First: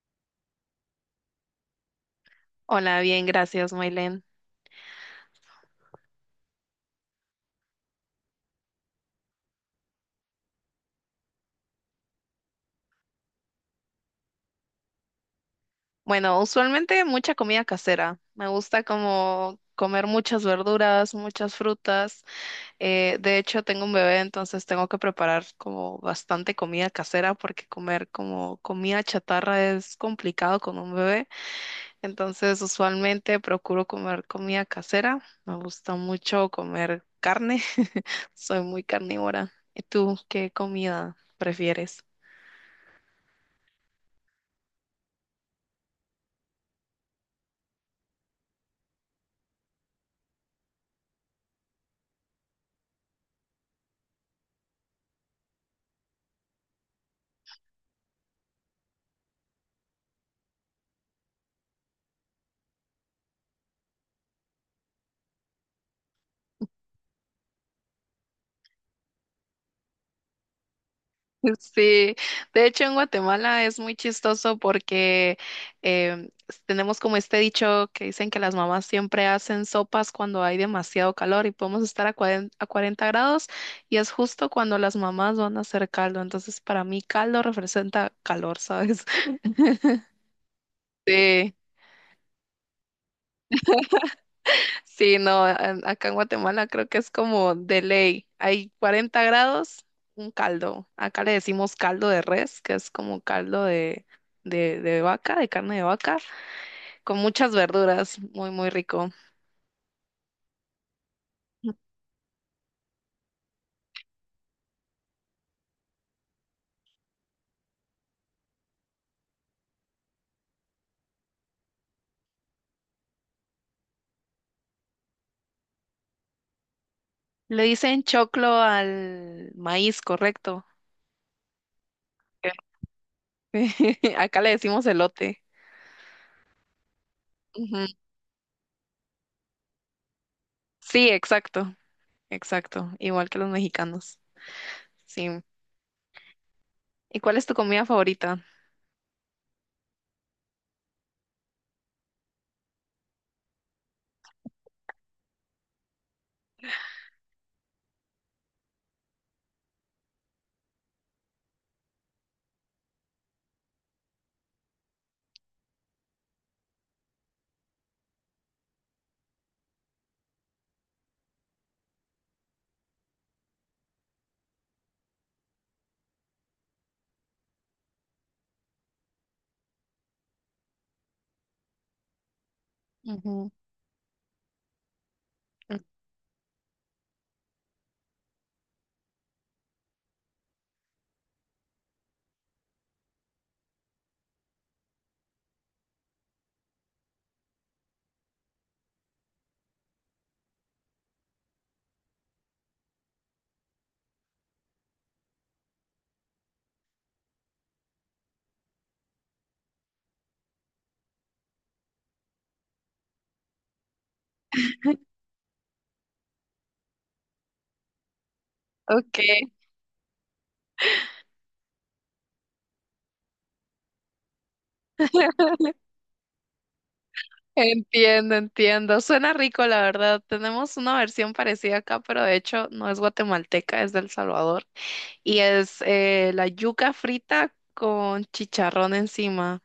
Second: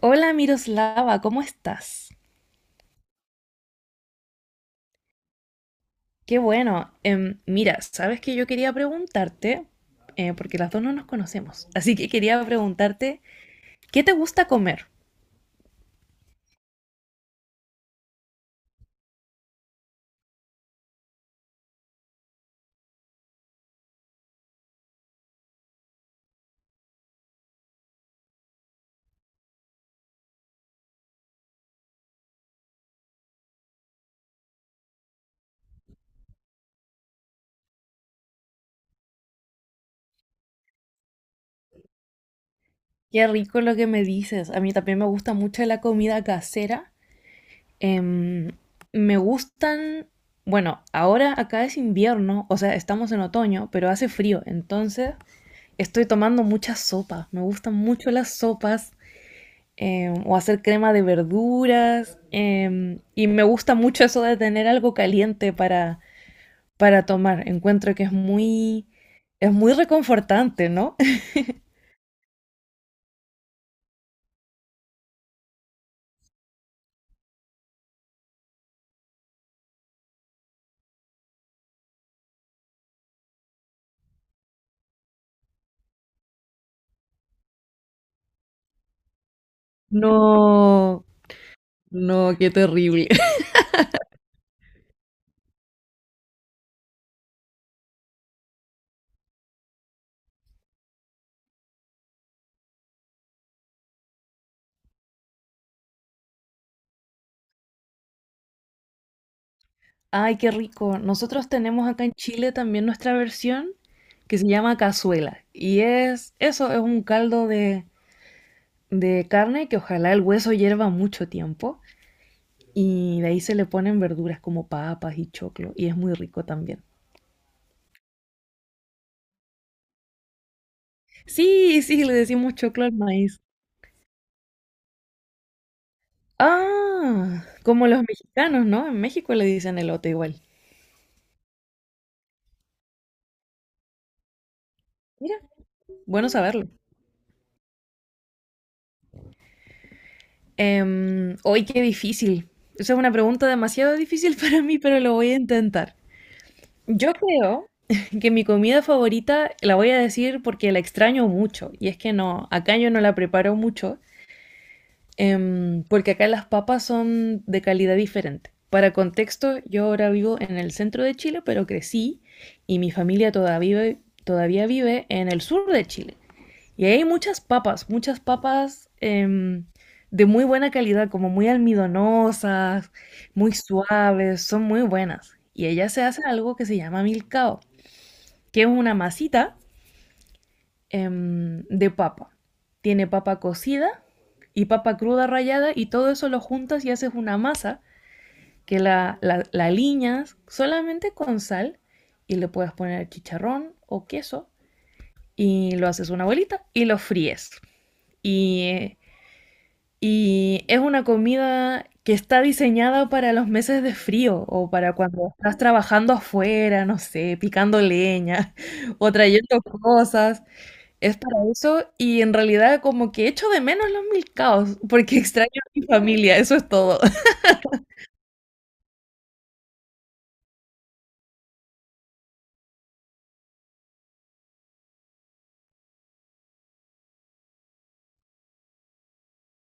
Hola, Miroslava, ¿cómo estás? Hola, bien, gracias, Maylen. Qué bueno. Mira, sabes que yo quería preguntarte, porque las dos no nos conocemos, así que quería preguntarte, ¿qué te gusta comer? Bueno, usualmente mucha comida casera. Me gusta como comer muchas verduras, muchas frutas. De hecho, tengo un bebé, entonces tengo que preparar como bastante comida casera porque comer como comida chatarra es complicado con un bebé. Entonces, usualmente procuro comer comida casera. Me gusta mucho comer carne. Soy muy carnívora. ¿Y tú qué comida prefieres? Qué rico lo que me dices. A mí también me gusta mucho la comida casera. Em, Me gustan, bueno, ahora acá es invierno, o sea, estamos en otoño, pero hace frío, entonces estoy tomando mucha sopa. Me gustan mucho las sopas. O hacer crema de verduras. Y me gusta mucho eso de tener algo caliente para tomar. Encuentro que es muy reconfortante, ¿no? Sí, de hecho en Guatemala es muy chistoso porque em, tenemos como este dicho que dicen que las mamás siempre hacen sopas cuando hay demasiado calor y podemos estar a 40 a 40 grados y es justo cuando las mamás van a hacer caldo. Entonces para mí caldo representa calor, ¿sabes? No, Sí. no, qué terrible. Sí, no, acá en Guatemala creo que es como de ley. Hay 40 grados, un caldo. Acá le decimos caldo de res, que es como caldo de vaca, de carne de vaca, con muchas verduras, muy, muy rico. Ay, qué rico. Nosotros tenemos acá en Chile también nuestra versión que se llama cazuela. Y es eso, es un caldo de carne que ojalá el hueso hierva mucho tiempo. Y de ahí se le ponen verduras como papas y choclo. Y es muy rico también. Le dicen choclo al maíz, correcto. Sí, sí, le decimos choclo al maíz. Acá le decimos elote. Ah, Ujú. como los mexicanos, ¿no? En México le dicen elote igual. Sí, exacto, exacto, igual que los mexicanos. Sí. Mira, bueno saberlo. ¿Y cuál es tu comida favorita? Hoy qué difícil. Esa es una pregunta demasiado difícil para mí, pero lo voy a intentar. Yo creo que mi comida favorita la voy a decir porque la extraño mucho. Y es que no, acá yo no la preparo mucho. Porque acá las papas son de calidad diferente. Para contexto, yo ahora vivo en el centro de Chile, pero crecí y mi familia todavía, todavía vive en el sur de Chile. Y ahí hay muchas papas de muy buena calidad, como muy almidonosas, Ujú. muy suaves, son muy buenas. Y allá se hace algo que se llama milcao, que es una masita de papa. Tiene papa cocida y papa cruda rallada y todo eso lo juntas y haces una masa que la aliñas solamente con sal y le puedes poner chicharrón o queso y lo haces una bolita y lo fríes. Y, y es una comida que está diseñada para los meses de frío o para cuando estás trabajando afuera, no sé, picando leña o Ok. trayendo cosas. Es para eso y en realidad como que echo de menos los milcaos porque extraño a mi familia, eso es todo. Entiendo, entiendo. Suena rico, la verdad. Tenemos una versión parecida acá, pero de hecho no es guatemalteca, es del Salvador. Y es la yuca frita con chicharrón encima.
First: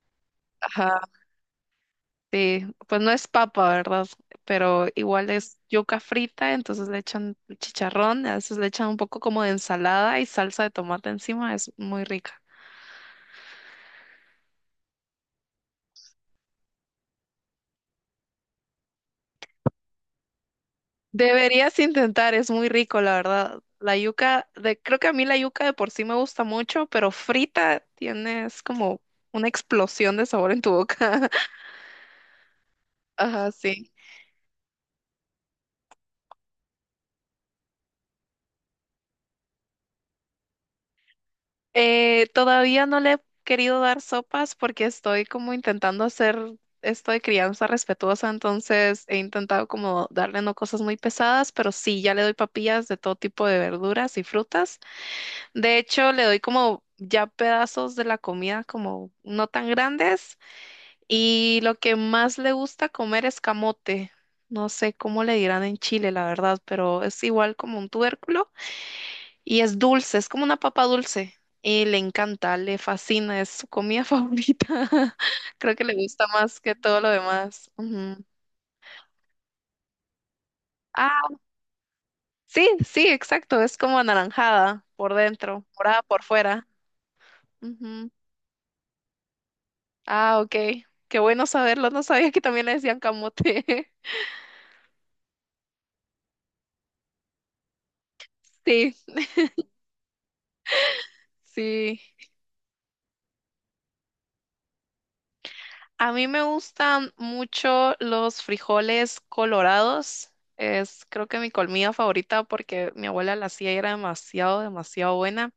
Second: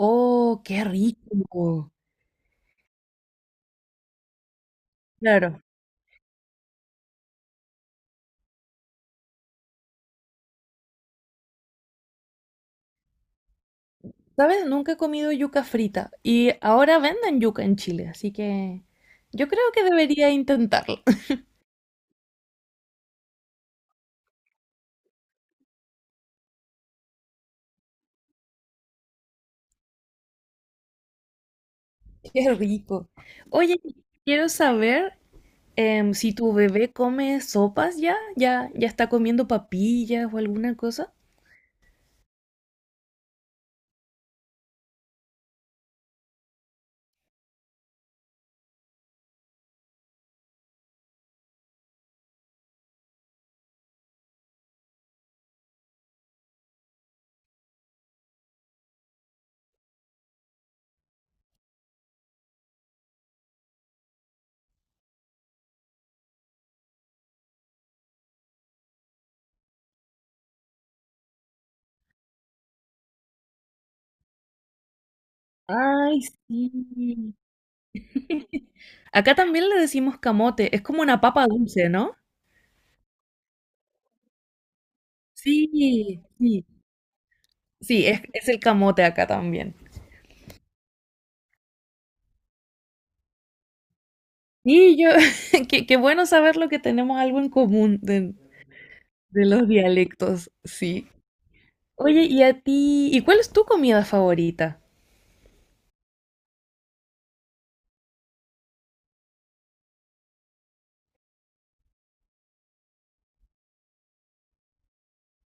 Oh, qué Ajá, rico. sí. Pues no es papa, ¿verdad? Pero igual es Claro. yuca frita, entonces le echan chicharrón, a veces le echan un poco como de ensalada y salsa de tomate encima. Es muy rica. ¿Sabes? Nunca he comido yuca frita y ahora venden yuca en Chile, así que yo creo que debería intentarlo. Deberías intentar, es muy rico, la verdad. La yuca, de, creo que a mí la yuca de por sí me gusta mucho, pero frita tienes como una explosión de sabor en tu boca. Qué rico. Ajá, Oye, sí. quiero saber si tu bebé come sopas ya, ya está comiendo papillas o alguna cosa. Todavía no le he querido dar sopas porque estoy como intentando hacer esto de crianza respetuosa, entonces he intentado como darle no cosas muy pesadas, pero sí, ya le doy papillas de todo tipo de verduras y frutas. De hecho, le doy como ya pedazos de la comida como no tan grandes. Y lo que más le gusta comer es camote. No sé cómo le dirán en Chile, la verdad, pero es igual como un tubérculo y es dulce, es como una papa dulce. Y le encanta, le fascina, es su comida favorita. Creo que le Ay, gusta más que todo lo sí. demás. Ujú. Acá también le decimos camote, es como una Ah, papa dulce, ¿no? sí, sí, exacto, es como anaranjada por dentro, morada por Sí, sí, fuera. sí, Ujú. Es el camote acá también. Ah, ok, qué bueno saberlo, no sabía que también le decían camote. Y yo, qué, qué bueno saberlo que tenemos algo en común Sí, de los dialectos, sí. sí. Oye, ¿y a ti? ¿Y cuál es tu comida favorita? A mí me gustan mucho los frijoles colorados. Es creo que mi comida favorita porque mi abuela la hacía y era demasiado, demasiado buena.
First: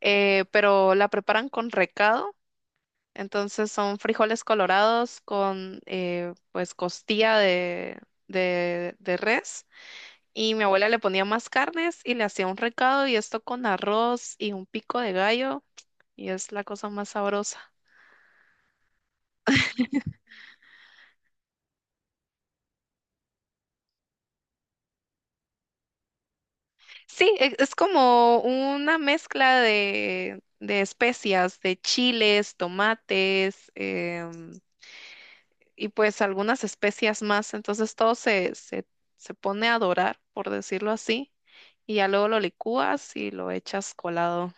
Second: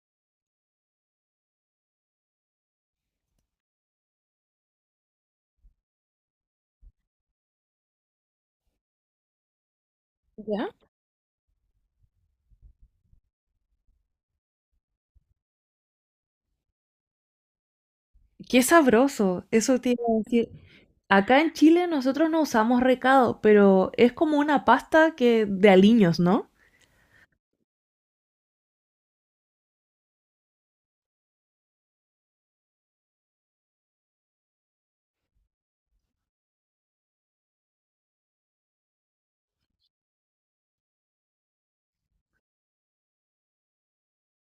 Pero la preparan con recado. Entonces son frijoles colorados con pues costilla de res. Y mi ¿Ya? abuela le ponía más carnes y le hacía un recado y esto con arroz y un pico de gallo. Y es la cosa más sabrosa. Qué sabroso, eso te iba a decir. Acá en Chile nosotros no usamos recado, pero es como una pasta que de aliños, ¿no? Sí, es como una mezcla de especias, de chiles, tomates, y pues algunas especias más. Entonces todo se pone a dorar, por decirlo así, y ya luego lo licúas y lo echas colado.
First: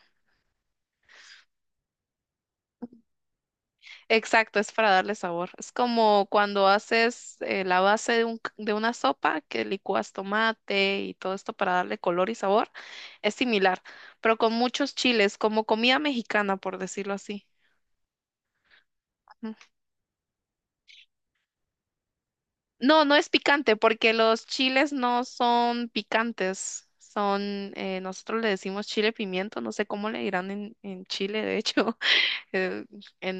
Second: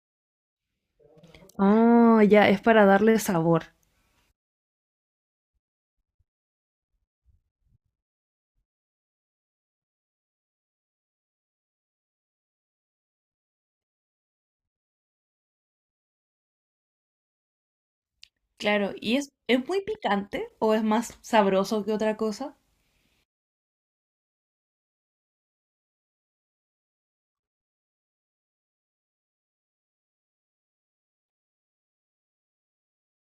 Ah, ya, es para darle sabor. Exacto, es para darle sabor. Es como cuando haces la base de de una sopa que licuas tomate y todo esto para darle color y sabor. Es similar, pero con muchos chiles, como comida mexicana, por decirlo así. Claro, ¿y Ujú. es muy picante o es más sabroso que otra cosa? No, no es picante porque los chiles no son picantes. Son, nosotros le decimos chile pimiento, no sé cómo le dirán en Chile, de hecho, eh,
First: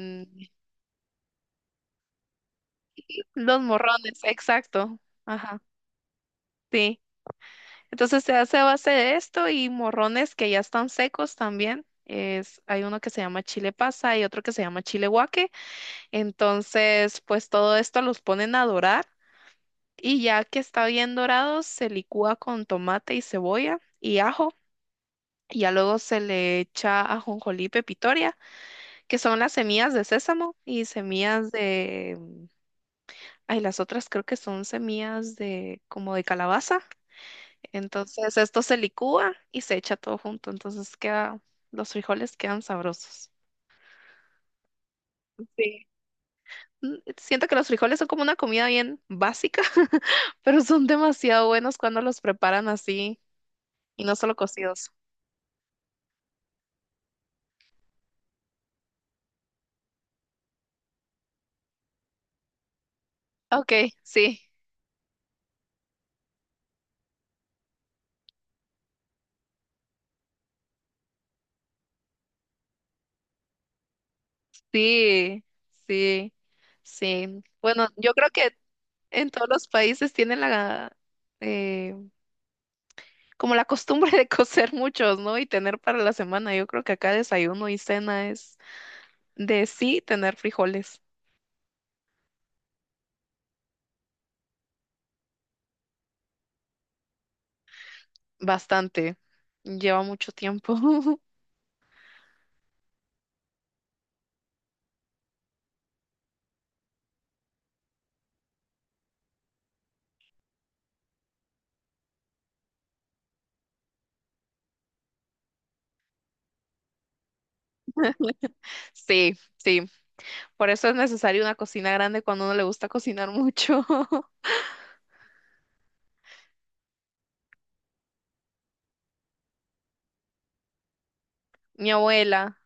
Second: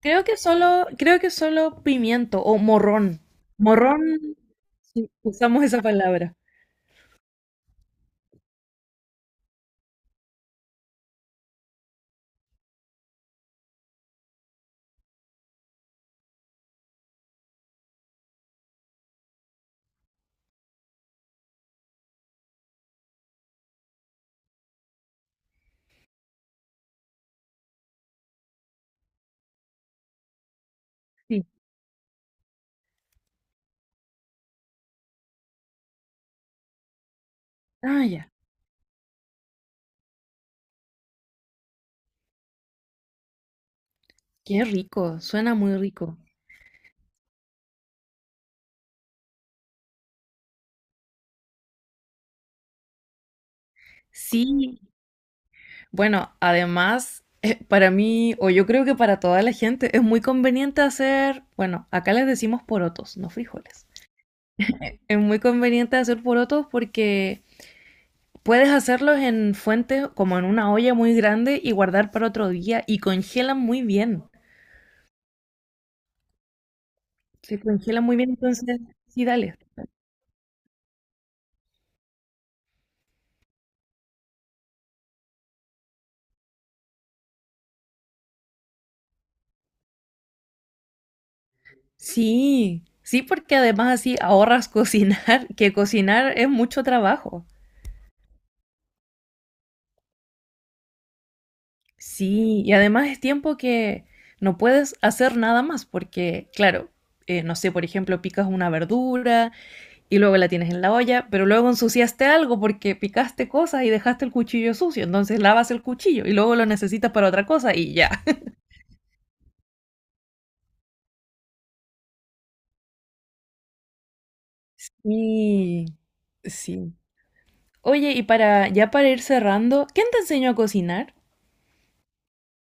Creo que solo pimiento o morrón. los Morrón, morrones, exacto. sí, Ajá, usamos esa palabra. sí. Entonces se hace a base de esto y morrones que ya están secos también. Es, hay uno que se llama chile pasa y otro que se llama chile guaque. Entonces, pues todo esto los ponen a dorar y ya que está bien dorado, se licúa con tomate y cebolla y ajo. Y ya luego se le echa ajonjolí y pepitoria, que son las semillas de sésamo y Sí. semillas de. Ay, las otras creo que son semillas de como de calabaza. Ah, ya. Entonces esto se licúa y se echa todo junto, entonces queda, los frijoles quedan sabrosos. Qué rico, suena muy Sí. rico. Siento que los frijoles son como una comida bien básica, pero son demasiado buenos cuando los preparan así y no solo Sí, cocidos. bueno, además, para mí, o yo creo que para toda la gente, es muy conveniente hacer, bueno, acá les decimos porotos, no Ok, frijoles. sí, Es muy conveniente hacer porotos porque puedes hacerlos en fuentes como en una olla muy grande y guardar para otro día y congelan muy bien. sí, sí, sí. Se Bueno, congelan yo muy creo bien, que entonces sí, en todos dale. los países tienen la, eh, como la costumbre de cocer muchos, ¿no? Y tener para la semana. Yo creo que acá desayuno y cena es de sí tener frijoles. Sí, sí, porque además así ahorras cocinar, que cocinar es mucho trabajo. Bastante. Lleva mucho tiempo. Sí, y además es tiempo que no puedes hacer nada más porque, claro, no sé, por ejemplo, picas una verdura, y luego la tienes en la olla, pero luego ensuciaste algo porque picaste cosas y dejaste el cuchillo sucio, entonces lavas el cuchillo y luego lo necesitas para otra cosa y ya. Sí, sí. Por eso es necesario una cocina grande cuando a uno le gusta cocinar mucho. Y sí. Oye, y para ya para ir cerrando, ¿quién te enseñó a cocinar? Mi abuela,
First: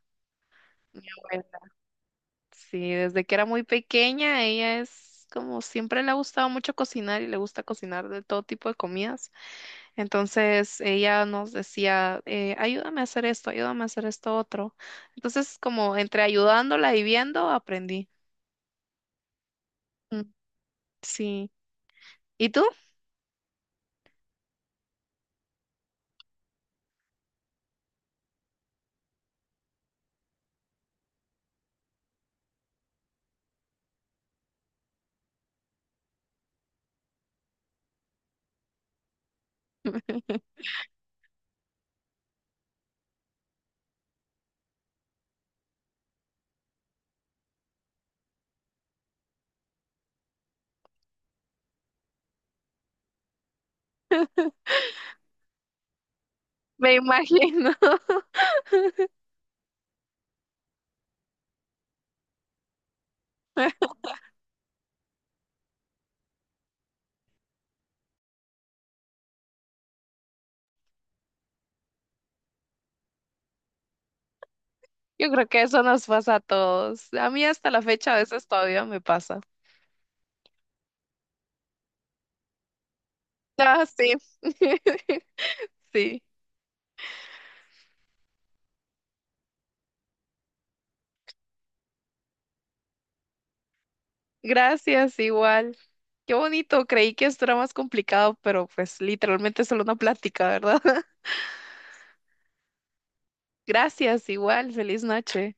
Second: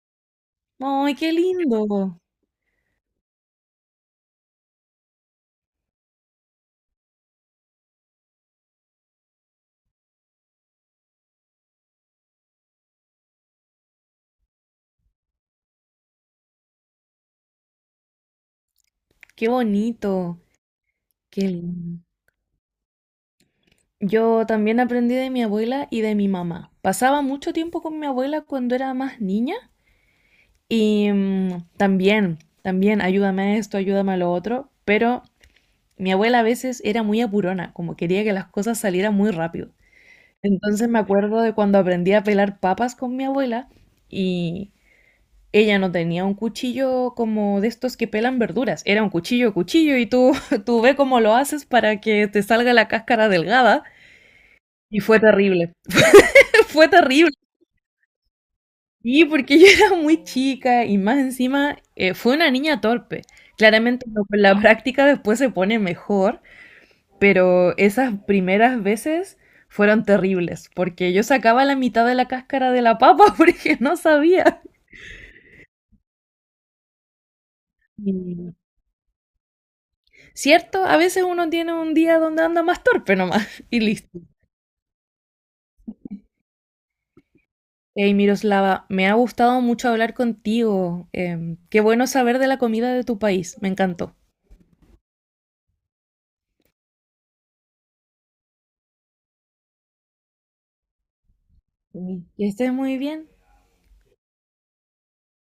mi ¡Ay, qué abuela. lindo! Sí, desde que era muy pequeña, ella es como siempre le ha gustado mucho cocinar y le gusta cocinar de todo tipo de comidas. Entonces ella nos decía, ayúdame a hacer esto, ayúdame a hacer esto otro. Entonces, como entre ayudándola y viendo, aprendí. ¡Qué Mm, bonito! ¡Qué sí. lindo! ¿Y tú? Yo también aprendí de mi abuela y de mi mamá. Pasaba mucho tiempo con mi abuela cuando era más niña y mm, también, también, ayúdame a esto, ayúdame a lo otro, pero mi abuela a veces era muy apurona, como quería que las cosas salieran muy rápido. Entonces me acuerdo de cuando aprendí a pelar papas con mi abuela y ella no tenía un cuchillo como de estos que pelan verduras, era un cuchillo, cuchillo y tú, tú ve cómo lo haces para que te salga la cáscara delgada y fue terrible, fue Me terrible. imagino. Y porque yo era muy chica y más encima fue una niña torpe. Claramente no, con la práctica después se pone mejor, pero esas primeras veces fueron terribles, porque yo sacaba la mitad de la cáscara de la papa porque no sabía. Yo creo que eso nos pasa a todos. A mí hasta la fecha a veces todavía me pasa. Cierto, a veces uno tiene un día donde anda más torpe nomás y Ah, sí. listo. Sí. Hey, Miroslava, me ha gustado mucho hablar contigo. Qué bueno saber de la comida de tu país, me encantó. Gracias, igual. Qué bonito, creí que esto era más complicado, pero pues literalmente es solo una plática, ¿verdad? Que estés muy bien. Gracias, igual. Feliz noche.